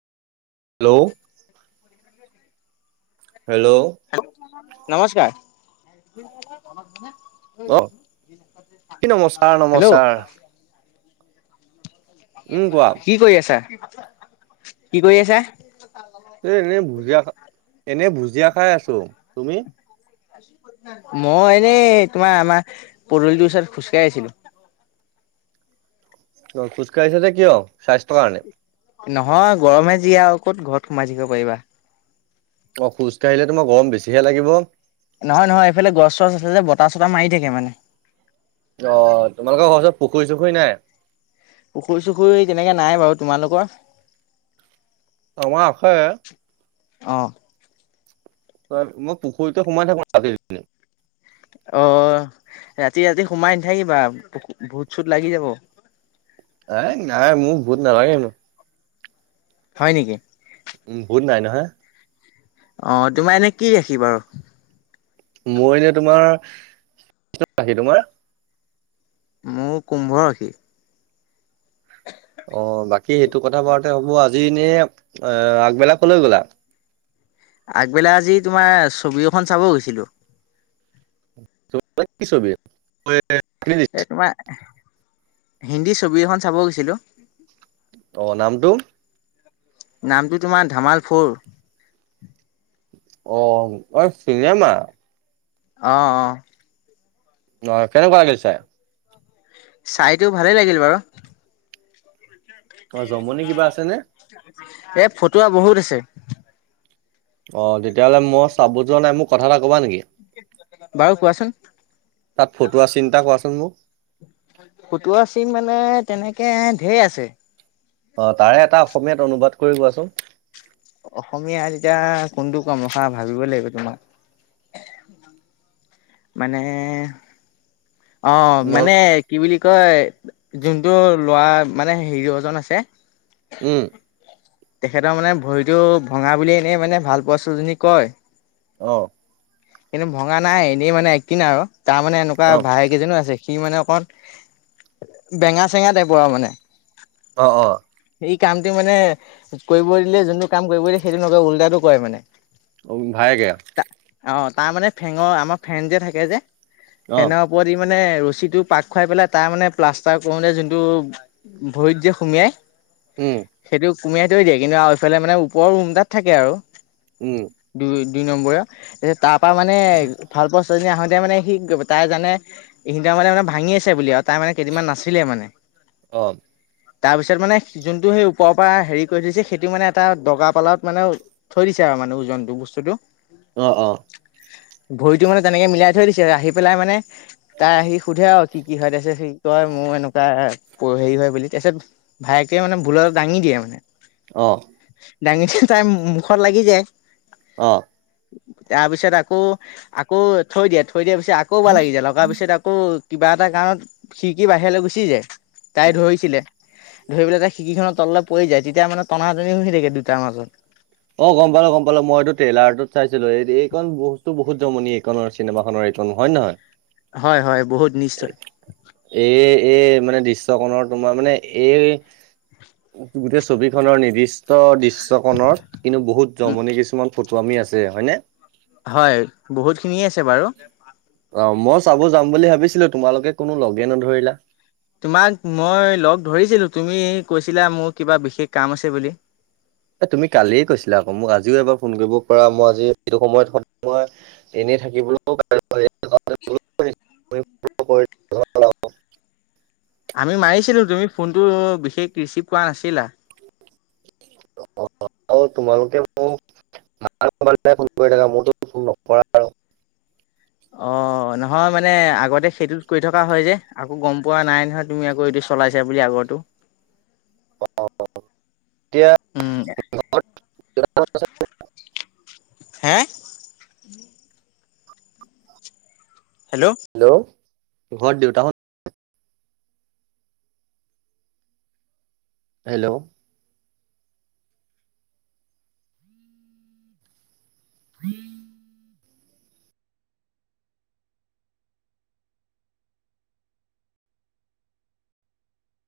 Hello hello অ কি হে---নমস্কাৰ। নমস্কাৰ হেল্ল'? নমস্কাৰ উম কোৱা কি কৰি আছা কি কৰি আছা? এই এনে ভুজিয়া খা এনে ভুজিয়া খাই আছোঁ, তুমি? মই এনেই তোমাৰ আমাৰ পদূলিটোৰ ওচৰত খোজকাঢ়ি আছিলোঁ। অ', খোজ কঢ়িছে যে কিয় স্বাস্থ্যৰ কাৰণে? নহয় গৰমে যি আৰু ক'ত ঘৰত সোমাই থাকিব পাৰিবা। অ', খোজ কঢ়িলে তোমাৰ গৰম বেছিহে লাগিব। নহয় নহয় এইফালে গছ চছ আছে যে বতাহ চটা মাৰি থাকে মানে। অ', তোমালোকৰ ঘৰ ওচৰত পুখুৰী চুখুৰী নাই? পুখুৰী চুখুৰী তেনেকে নাই বাৰু তোমালোকৰ? আমাৰ আছে। অহ। মই পুখুৰীতে সোমাই থাকোঁ আজি কালি। অ', ৰাতি ৰাতি সোমাই নথাকিবা ভোত চোত লাগি যাব। এ নাই মোৰ ভূত নালাগে। হয় নেকি উম ভূত নাই নহয়। অ তোমাৰ এনে কি ৰাশি বাৰু? মই এনে তোমাৰ ৰাশি তোমাৰ? মোৰ কুম্ভ ৰাশি। অ বাকী সেইটো কথা বাৰতে হ'ব আজি এনেই আগবেলা কলৈ গ'লা? আগবেলা আজি তোমাৰ ছবি এখন চাব গৈছিলোঁ। ছবি কি ছবি? এ তোমাৰ হিন্দী ছবি এখন চাব গৈছিলোঁ। অ নামটো? নামটো তোমাৰ ধামাল ফোৰ। অ অ চিনেমা অ অ। অ কেনেকুৱা লাগিল চাই? চাই টো ভালে লাগিল বাৰু। অ জমনি কিবা আছে নে? এ ফটুৱা বহুত আছে। অ তেতিয়াহ'লে মই চাব যোৱা নাই মোক কথা এটা কবা নেকি? বাৰু কোৱাচোন? তাত ফটুৱা চিন এটা কোৱাচোন মোক? ফটোৱা চিন মানে তেনেকে ধেৰ আছে। অ' তাৰে এটা অসমীয়াত অনুবাদ কৰি কোৱাচোন। অসমীয়াত এতিয়া কোনটো ক'ম ৰখা ভাবিব লাগিব তোমাক। মানে অ' মনত মানে কি বুলি কয় যোনটো ল'ৰা মানে হিৰোজন আছে উম। তেখেতৰ মানে ভৰিটো ভঙা বুলি এনেই মানে ভাল পোৱা ছোৱালীজনীক কয়। অ'। কিন্তু ভঙা নাই এনেই মানে একটিং আৰু। তাৰ মানে এনেকুৱা অ ভায়েক এজনো আছে। সি মানে অকণ বেঙা চেঙা টাইপৰ আৰু মানে। অ', অ'। এই কামটো মানে কৰিব দিলে, যোনটো কাম কৰিব দিয়ে সেইটো নকৰে উল্টাটো কৰে মানে। অ' ভায়েকে? অ' তাৰমানে ফেনৰ আমাৰ ফেন যে থাকে যে অ ফেনৰ ওপৰত ই মানে ৰছীটো পাক খুৱাই পেলাই তাৰ মানে প্লাষ্টাৰ কৰোঁতে যোনটো ভৰিত যে সোমিয়াই উম। সেইটো সুমিয়াই থৈ দিয়ে কিন্তু আৰু এইফালে মানে ওপৰৰ ৰুম এটাত থাকে আৰু। উম। দুই দুই নম্বৰীয়া, তাৰপা মানে ভাল পোৱা ছোৱালীজনী আহোঁতে মানে সি তাই জানে ইহঁতৰ মানে মানে ভাঙি আছে বুলি আৰু তাই মানে কেইদিনমান নাছিলে মানে। অ'। তাৰ পিছত মানে যোনটো সেই ওপৰৰ পৰা হেৰি কৰি থৈছে সেইটো মানে এটা দগা পালাত মানে থৈ দিছে আৰু মানে ওজনটো, বস্তুটো। অ', অ'। ভৰিটো মানে তেনেকে মিলাই থৈ দিছে, আহি পেলাই মানে তাই আহি সোধে আৰু। কি কি হয় তাৰপিছত সি কয় মোৰ এনেকুৱা হেৰি হয় বুলি তাৰপিছত ভায়েকে মানে ভুল এটা দাঙি দিয়ে মানে। অ'। দাঙি দিয়ে তাই মুখত লাগি যায়। অ'। তাৰপিছত আকৌ আকৌ থৈ দিয়ে, থৈ দিয়া পিছত আকৌ এবাৰ লাগি যায়, লগাৰ পিছত আকৌ কিবা এটা কাৰণত খিৰিকি বাহিৰলৈ গুচি যায়, তাই উম। ধৰিছিলে। ধৰিব পেলাই তাৰ খিৰিকীখনৰ তললৈ পৰি যায় তেতিয়া মানে টনা টনি হৈ থাকে দুটাৰ মাজত। অ' গম পালোঁ গম পালোঁ, মইতো ট্ৰেইলাৰত চাইছিলোঁ। এই এইকণ বস্তু বহুত জমনি, এইকনৰ চিনেমাখনৰ এইকণ হয়নে নহয়? [inaudible] হয় হয়, বহুত নিশ্চয়। এ, এ, মানে দৃশ্যকণৰ তোমাৰ মানে এই গোটেই ছবিখনৰ নিৰ্দিষ্ট দৃশ্যক কিন্তু বহুত উম জমনি কিছুমান ফটোৱামি আছে হয়নে? হয়, বহুতখিনিয়ে আছে বাৰু। অ' মই চাব যাম বুলি ভাবিছিলোঁ, তোমালোকে কোনো লগে নধৰিলা। তোমাক মই লগ ধৰিছিলোঁ, তুমি কৈছিলা মোৰ কিবা বিশেষ কাম আছে বুলি। এ তুমি কালিয়ে কৈছিলা আকৌ, মোক আজিও এবাৰ ফোন কৰিব পাৰা, মই আজি সেইটো সময়তই [unintelligible] মই এনেই থাকিবলৈও [unintelligible] [inaudible] আমি মাৰিছিলোঁ, তুমি ফোনটো বিশেষ ৰিচিভ কৰা নাছিলা। [unintelligible] অ', নহয় মানে আগতে সেইটোত কৰি থকা হয় যে, আকৌ গম পোৱা নাই নহয় তুমি আকৌ এইটো চলাইছা বুলি আগৰটো। [inaudible] উম [unintelligible] হে? হেল্ল' হেল্ল', ঘৰত দেউতাহঁত হেল্ল' [inaudible]